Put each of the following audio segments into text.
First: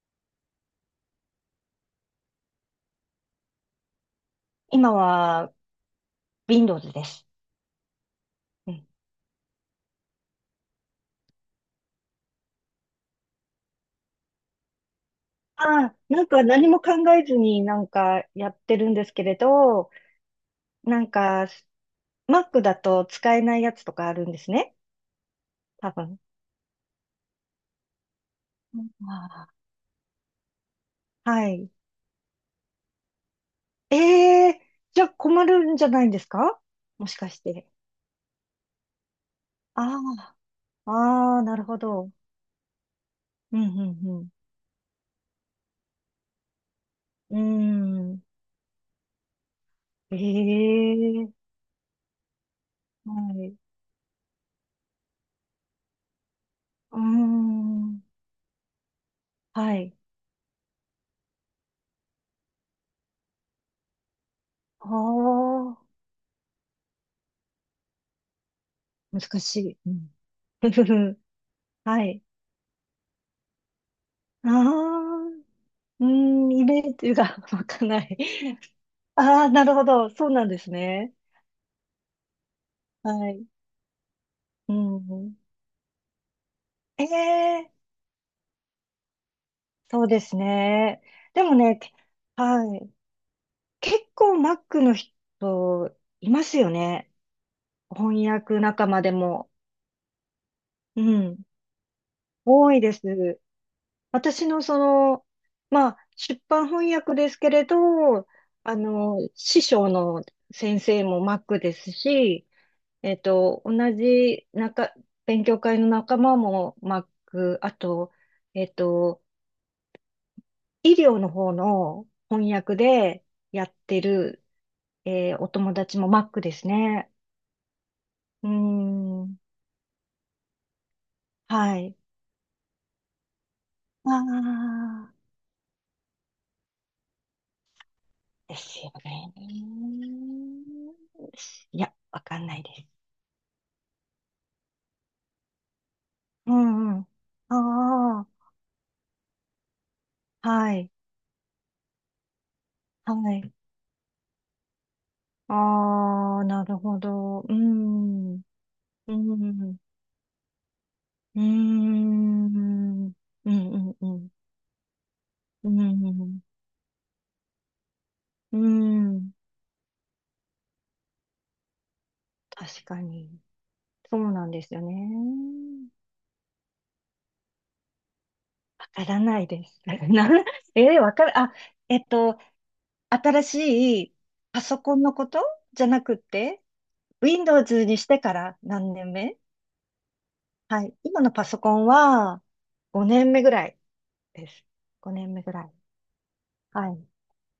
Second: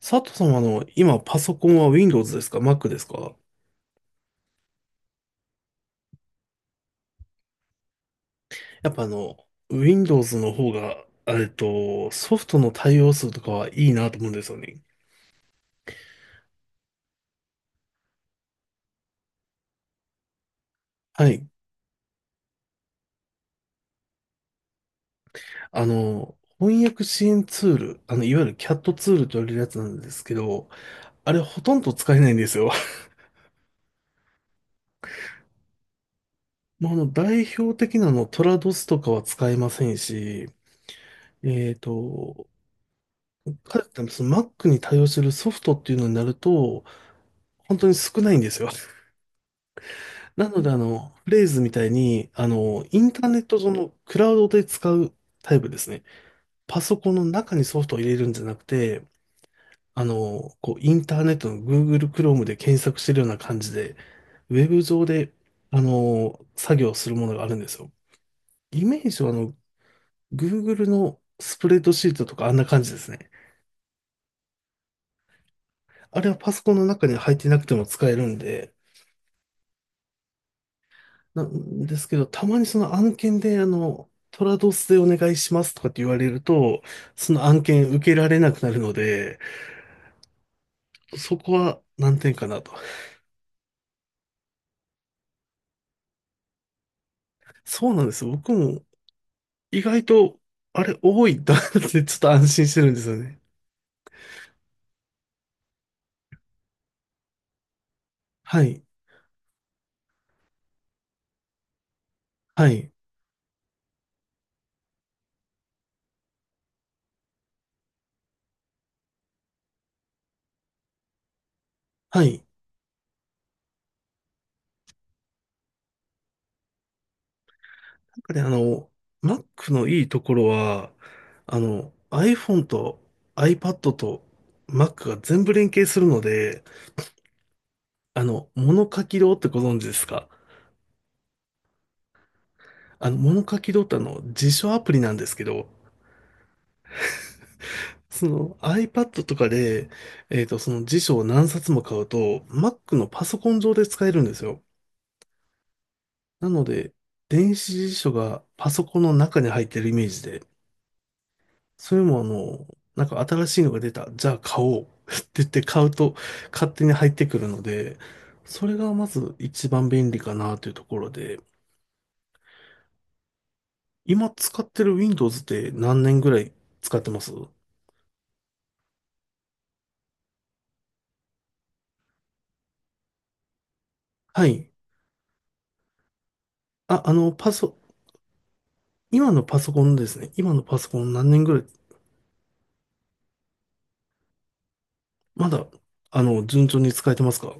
佐藤さんは今パソコンは Windows ですか Mac ですか？今は Windows です。うん。やっぱWindows の方が、ソフトの対応数とかはいいなと思うんですよね。ああ、なんか何も考えずになんかやってるんですけれど、なんはか い。Mac だと使えないやつとかあるんですね。多分。翻訳支援ツール、いわゆる うん、 CAT ツールと言わあれるやつなんですけど、あ、あれはほい。とんど使えないんですよ。ええ、じゃあ困るんじゃないんですか？ もうもしかし代て。表的なトラドスとかは使えませんあし、あ、ああ、なるえっほど。と、うん、かうそん、の Mac に対応してるソフトっていうのになると、う本当にん。うー少ん。ないんですよ。なので、えフレえ、ーズみたいに、インはターネッい。うト上のクラウドで使うタイプですね。パーソコンの中にソフトをん。入れるんじゃなくて、はい。こう、インターネットの Google Chrome で検索してるような感じで、ウェブあ上で、あ、作業するものがあるんですよ。イメージは、難しい。うん。Google のスプレッドはシーい。トとかあんな感じですね。ああ、うーあれはパん、ソイコンメのー中にジ入っが てな湧くてもかな使えい。るんで、ああ、なるほど。そうなんですね。なんですけど、たまにその案は件い。で、トラドうスでお願ん。いしますとかって言われると、その案ええ、件受けられなくなるので、そうですね。そでこもね、はけ難点かなと。はい。結構マックの人いますよね。そうなんで翻す。僕訳も仲間でも。意外と、あれう多いんん。だってちょっと安心多しいてるでんす。ですよね。私のその、まあ、出版翻訳ですけれど、はい。師匠の先生もマックですし、はい。えっと、同じ中、勉強会の仲間もマック、あと、えっと、医療の方のはい。翻訳でやってる、お友達もマックですね。なんかね、うーん、Mac のいいところは、はい。iPhone と iPad あと Mac あ、が全部連携するので、です物よ書きね。堂ってご存知ですか？いや、わかんないです。物書きドタの辞書アプリなんですけど、うんうん。そあの iPad とかで、あ、そはのい、辞書を何冊も買うと、Mac のはパソコい。ン上で使えるんですよ。ああ、なのなるで、ほど。う電子辞書ん、がパソコンうの中に入っん。てるイメージで、うーそれもなん。んうんか新うしいのが出んうた、じん。ゃあ買おう って言ってう買うとん勝手に入ってくるので、うそれがまん。うん。ず一番便利かなというところで、確かに。そ今うなん使でっすよてる ね。Windows って何年ぐらい使ってます？わからないです。な、えー、わかる、あ、えっと、新しいはパい。ソコンのことじゃなくて、あ、Windows にしてから何年今目？のパソコンですね。今のパはソい。コン今何の年パぐソらい、コンは5年目ぐらいです。5年目まぐらだ、い。順調はにい。使えてますか？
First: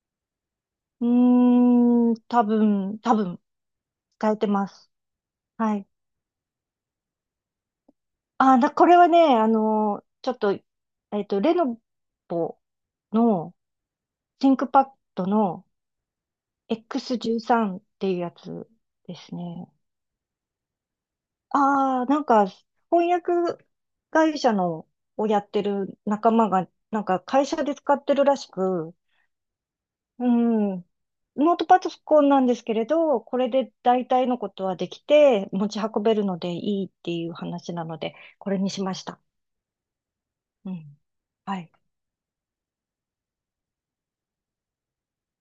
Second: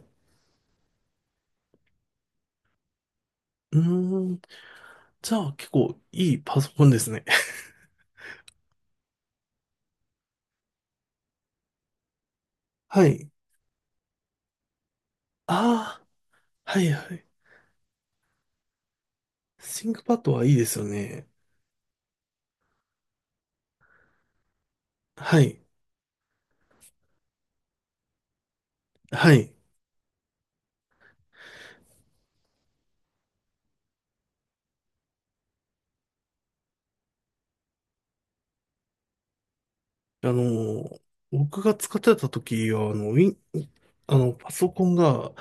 うーん、多分、う使ーえん。てます。じゃあ結はい。構いいパソコンですね。これはね、あの、ちょっと、レノボ はい。のシンクパッドの ああ、はいはい。X13 っていうやつですね。ThinkPad はいいですよね。ああ、なんか、翻訳会社のをやはっい。てる仲間が、なんか会社で使ってるらしく、はい。うん、ノートパソコンなんですけれど、これで大体のことはできて、持ち運べるのでいいっていう話なので、これにしました。あのうん。ー、は僕い。が使ってた時は、あの、ウィン、あの、パソコンが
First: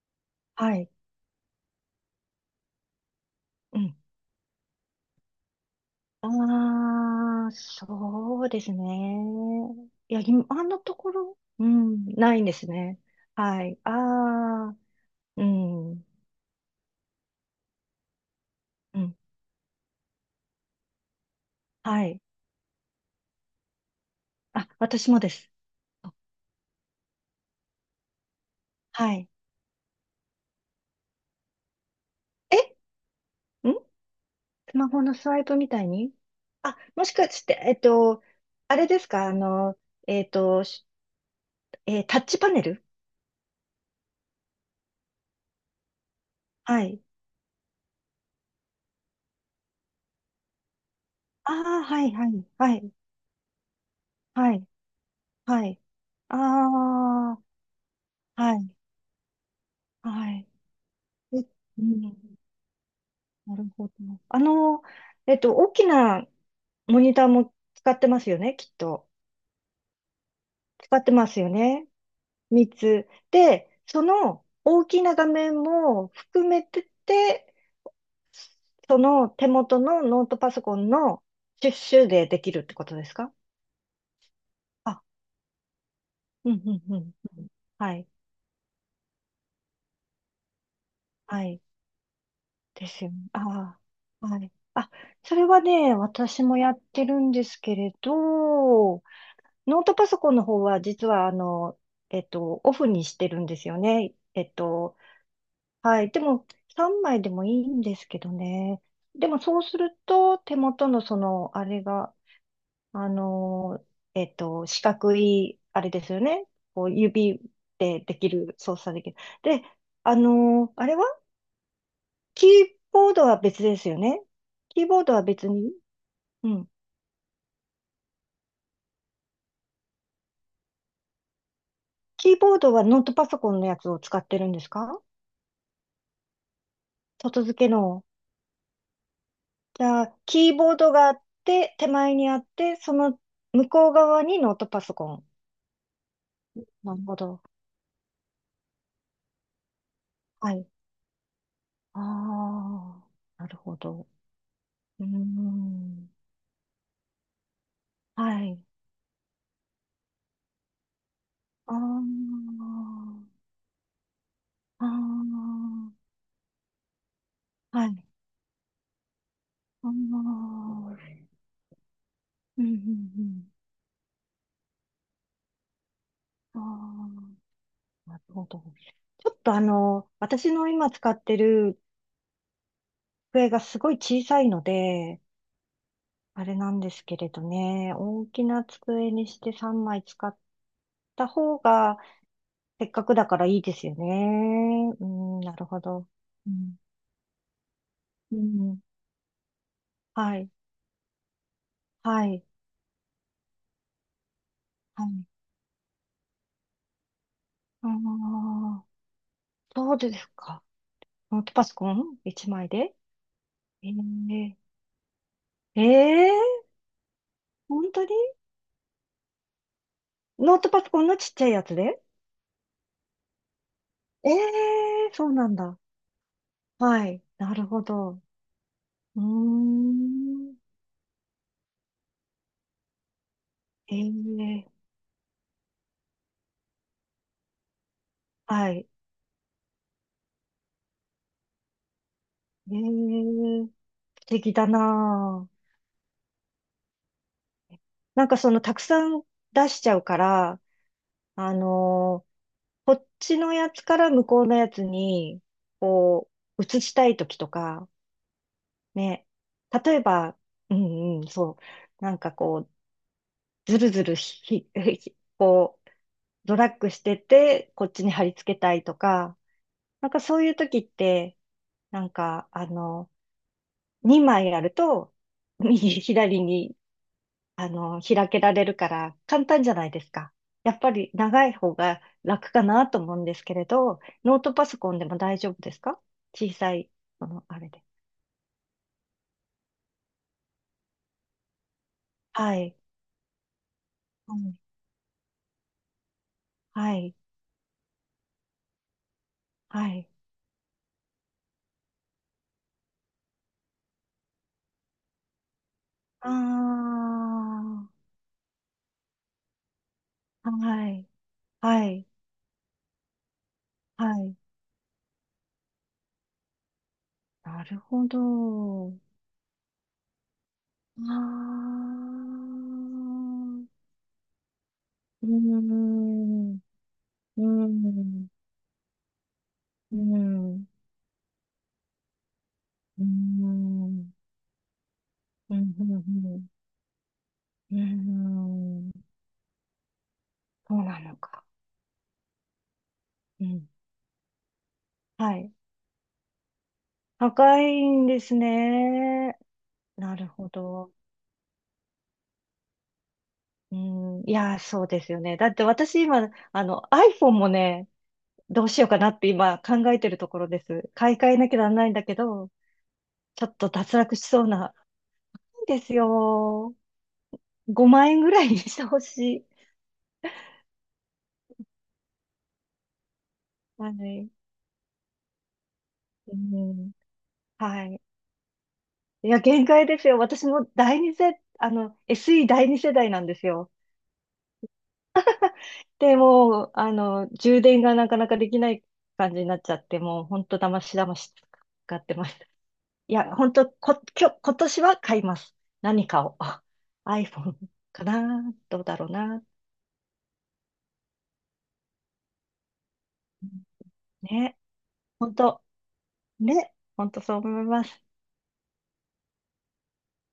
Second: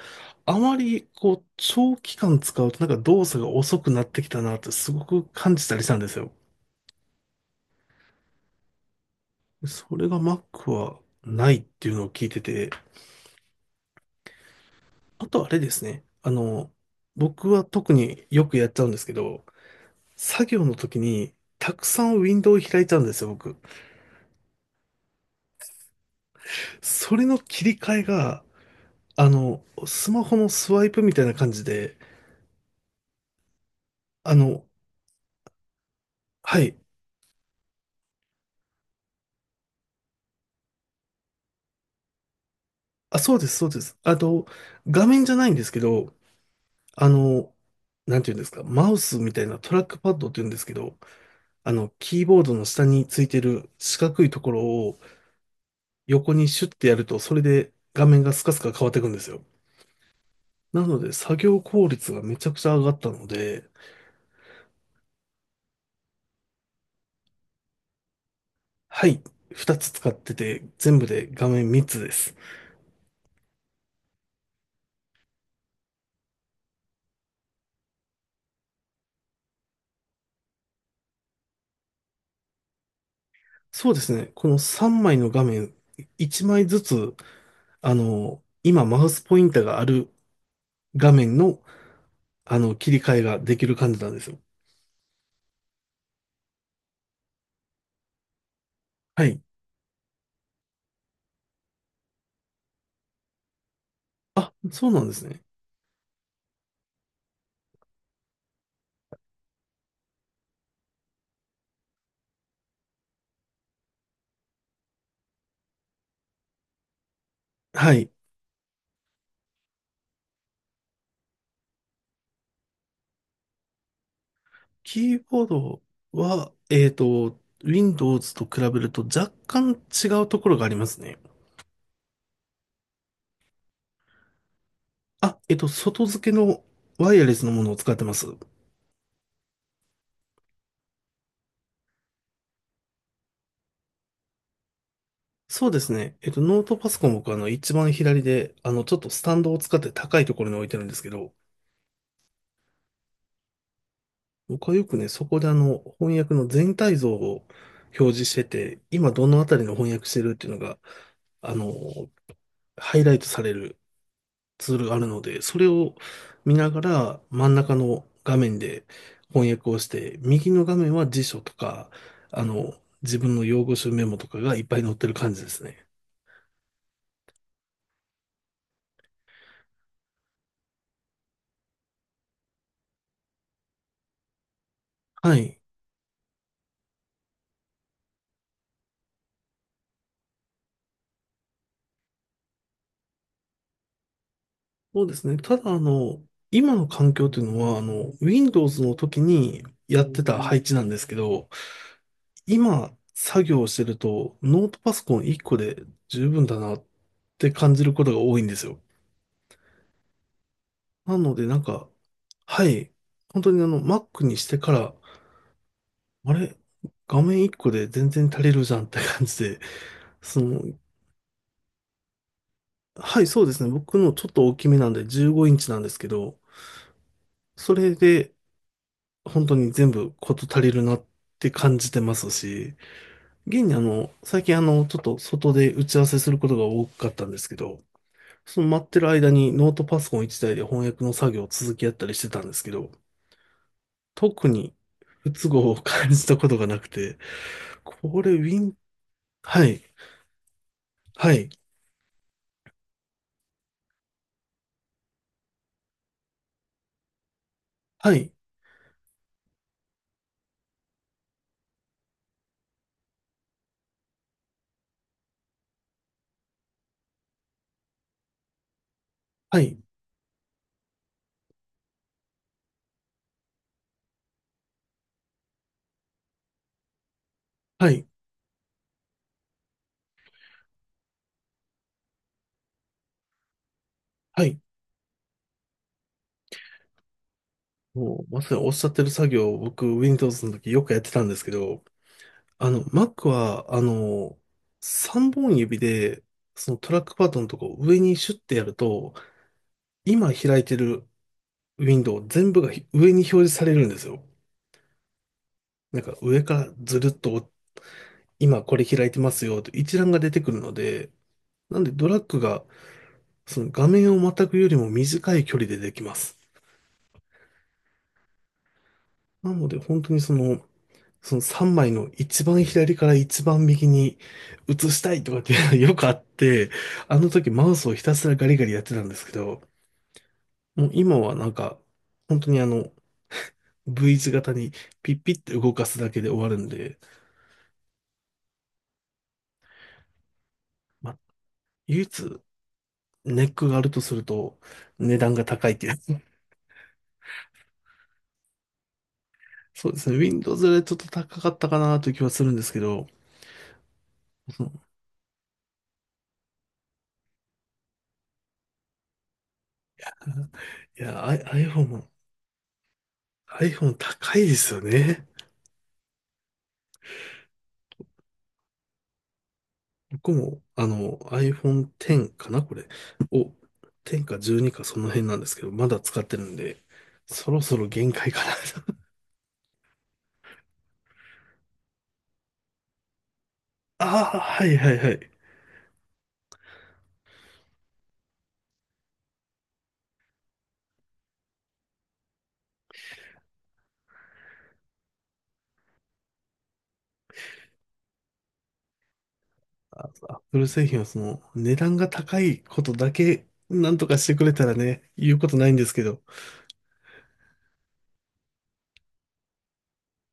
あはまい。り、こう、長期間使うとなんか動作が遅うくん。なってきたなってすごく感じたりしたんですよ。ああ、そうですね。それいが や、今、あ Mac のとはころ、ないっうていうのん、を聞いなていんですて、ね。はい。ああ、あうとあれですね。ん、僕は特によくやっちゃうんでうすけん、ど、作業の時にたくさはんい。ウィンドウを開いちゃうんですよ、僕。あ、私もです。それの切り替えが、はい。スマホのスワイプみたいな感じで、えんあの、スマホのスワイプみたいに、はあ、い。もしかして、あれですか、えっと、しえータッチパネル？あ、そうです、そうです。あと、画面じゃないんですけど、はい。あの、なんていうんですか、マウスみたいなトラックパッドって言うんですけど、ああ、はい、キーはボーい、ドのは下い、についてる四角いとこはろい、をはい。横にシュッてやると、そあれあ、で画面がスカはスい、カ変わっていくんですよ。はい。なので、作え業う効率がめん、ちゃくちゃ上がったのなで、るほど。あの、大きなモニターも使ってますよね、きっはと。い、2つ使ってて、全使っ部てまです画よ面3ね。つです。3つ。で、その大きな画面も含めてて、その手元のノートパソコンのシュッシュでできるってことですか？そうですね、この3あ、枚の画面、1うん、枚うずん、うん。つ、うん、はい、今マウスポインターがある画面はい。の、で切りすよ替ね。えができるあ感じなんであ、すはよ。い。あ、それはね、私もやってるんですけれど、はい。ノートパソコンの方は実はオフにしてるんですよね。あ、そうなんですね。はい。でも3枚でもいいんですけどね。でもそうすると手元のその、あれが、あの、四角い、あれですよね。こう指はでい。できる、操作できる。で、あの、あれはキーボードは別ですよね。キーボードキーはボー別に、ドうは、ん。Windows と比べると若干違うところがありますね。キーボードはノートパソコンのやつを使ってるんですか？あ、外付けのワイヤレ外スの付もけのを使っての。ます。じゃあ、キーボードがあって、手前にあって、その向こう側にノートパソコン。そうですね。ノートパなソるコンほ僕ど。一番左で、ちょっとスタンドを使って高いところはに置いい。てるんですけど、ああ、なるほど。僕はよくうーね、そこでん。翻訳の全体像を表示してはい。て、今どのあたりの翻訳してるっていうのが、あの、ああ、ハイライトされるツールがあるので、あそれを見ながら真ん中あ、はい。の画面で翻訳をあしあ、うて、右の画面は辞ん、書とか、う自分のん、用語集メモとかがいっぱい載ってる感じですね。うん。ああ、なるほど。ちょっとあの、私の今使ってる机がすごい小さいので、はい。あれなんですけれどね、大きな机にして3枚使った方が、せっかくだからいいですよね。そううですね。ん、なたるだ、ほど。う今ん、の環境というのは、うん、Windows の時にやってはたい、配置なんですけど、はい、今、作業をしてると、ノートパソはコい。ン1個で十分だなって感じあることが多いんですよ。あ、そうですか。なのノーで、トなんパソか、コン一は枚い、で、本当にえ Mac にしー、てから、えあれ、ー、画面1個で本当全に然足りるじゃんって感じで、そノーの、トパソコンのちっちゃいやつではい、そうですね。僕のちょえっと大きめなんでえー、そう15なイんンチだ。なんですけど、はい、なるそほれど。で、うー本当に全部事ん、足りるなって感じてますし、現にええ最近ー、ちょっと外で打ち合わせすることが多かったんですけど、そのは待っい、てる間にノートパソコン一台で翻訳の作業を続けやったりしてたんですけええど、ー、素特敵だにな不都あ。合を感じたことがなくて、こなんれかウその、ィたン、くさんは出い、しちゃうから、はい、あのーこっちのやつから向こうのやつに、こう、移したいときとか、はい、ね、例えば、うんうん、そう、なんかこう、ずるずるひ、ひこう、ドラッグしてて、こっちに貼り付けたいとか、はい、なんかそういうときって、なんか、あの、2枚あると、右、左にはい、開けられるから簡単じゃないですか。やっぱり長い方が楽かなと思うんですけれど、ノーはトい。パソコンでも大丈夫ですか？小さい、この、あれで。もうまさにおっしゃってる作業を僕 Windows の時よくやってたんですけど、はい。Mac は、うん、3本指で、そのトはラックい。パッドのとこを上にシュッてやると、はい。今開いてるウィンドウ全部が上に表示されるんですよ。なんかあ上からあ、ずるっと、今これ開いてますよと一覧が出てくるのはい。で、なんはでドい。ラッグが、その画は面をまい。たぐよりも短い距離でできます。なるほど。なので本当にその、あその3枚の一あ、番左から一番右に移したいうーとかっていうのが よくあっん、うて、あのー時ん、うマーウスをひたすん、らガリガリやってたんですけど、うーん、もう今はなんか、本当にうーん、V 字型にピッピッうてー動ん。かすだけで終わるんで、うーん、そうなまのあ、か。唯一ネうッん。クがあるとすると値は段がい。高いっていう。高いんですね。そうですなね。るほ Windows よりど。ちょっと高かったかなという気はするんですけど、うん。いやそー、のそうですよね。だって私今、あの、iPhone もね、どうしようかなって今考えてるところです。い買いや、替え なきゃなら iPhone ないんだも、けど、ちょっと iPhone 脱落し高そいうですな。よね。いいですよ。5万円ぐらいにしてほしい。僕も、iPhone X かな、これ、を、は10い。か12かその辺なんですけど、まだ使っうてるんで、ん。そろそはろい。限界かな。 いや、限界ですよ。私も第二世、あの、SE 第二世代なんですよ。ああ、はいはいはい。でもう、充電がなかなかできない感じになっちゃって、もう本当だましだまし使ってます。 いや、本当こ、今日、今年は買います。何かを。あ、 iPhone かな、どうだろうな。アップル製品は値段が高いことだけ、なんとかしてくれね。たらね、言本うこと当ないんですけど。ね。本当そう思います。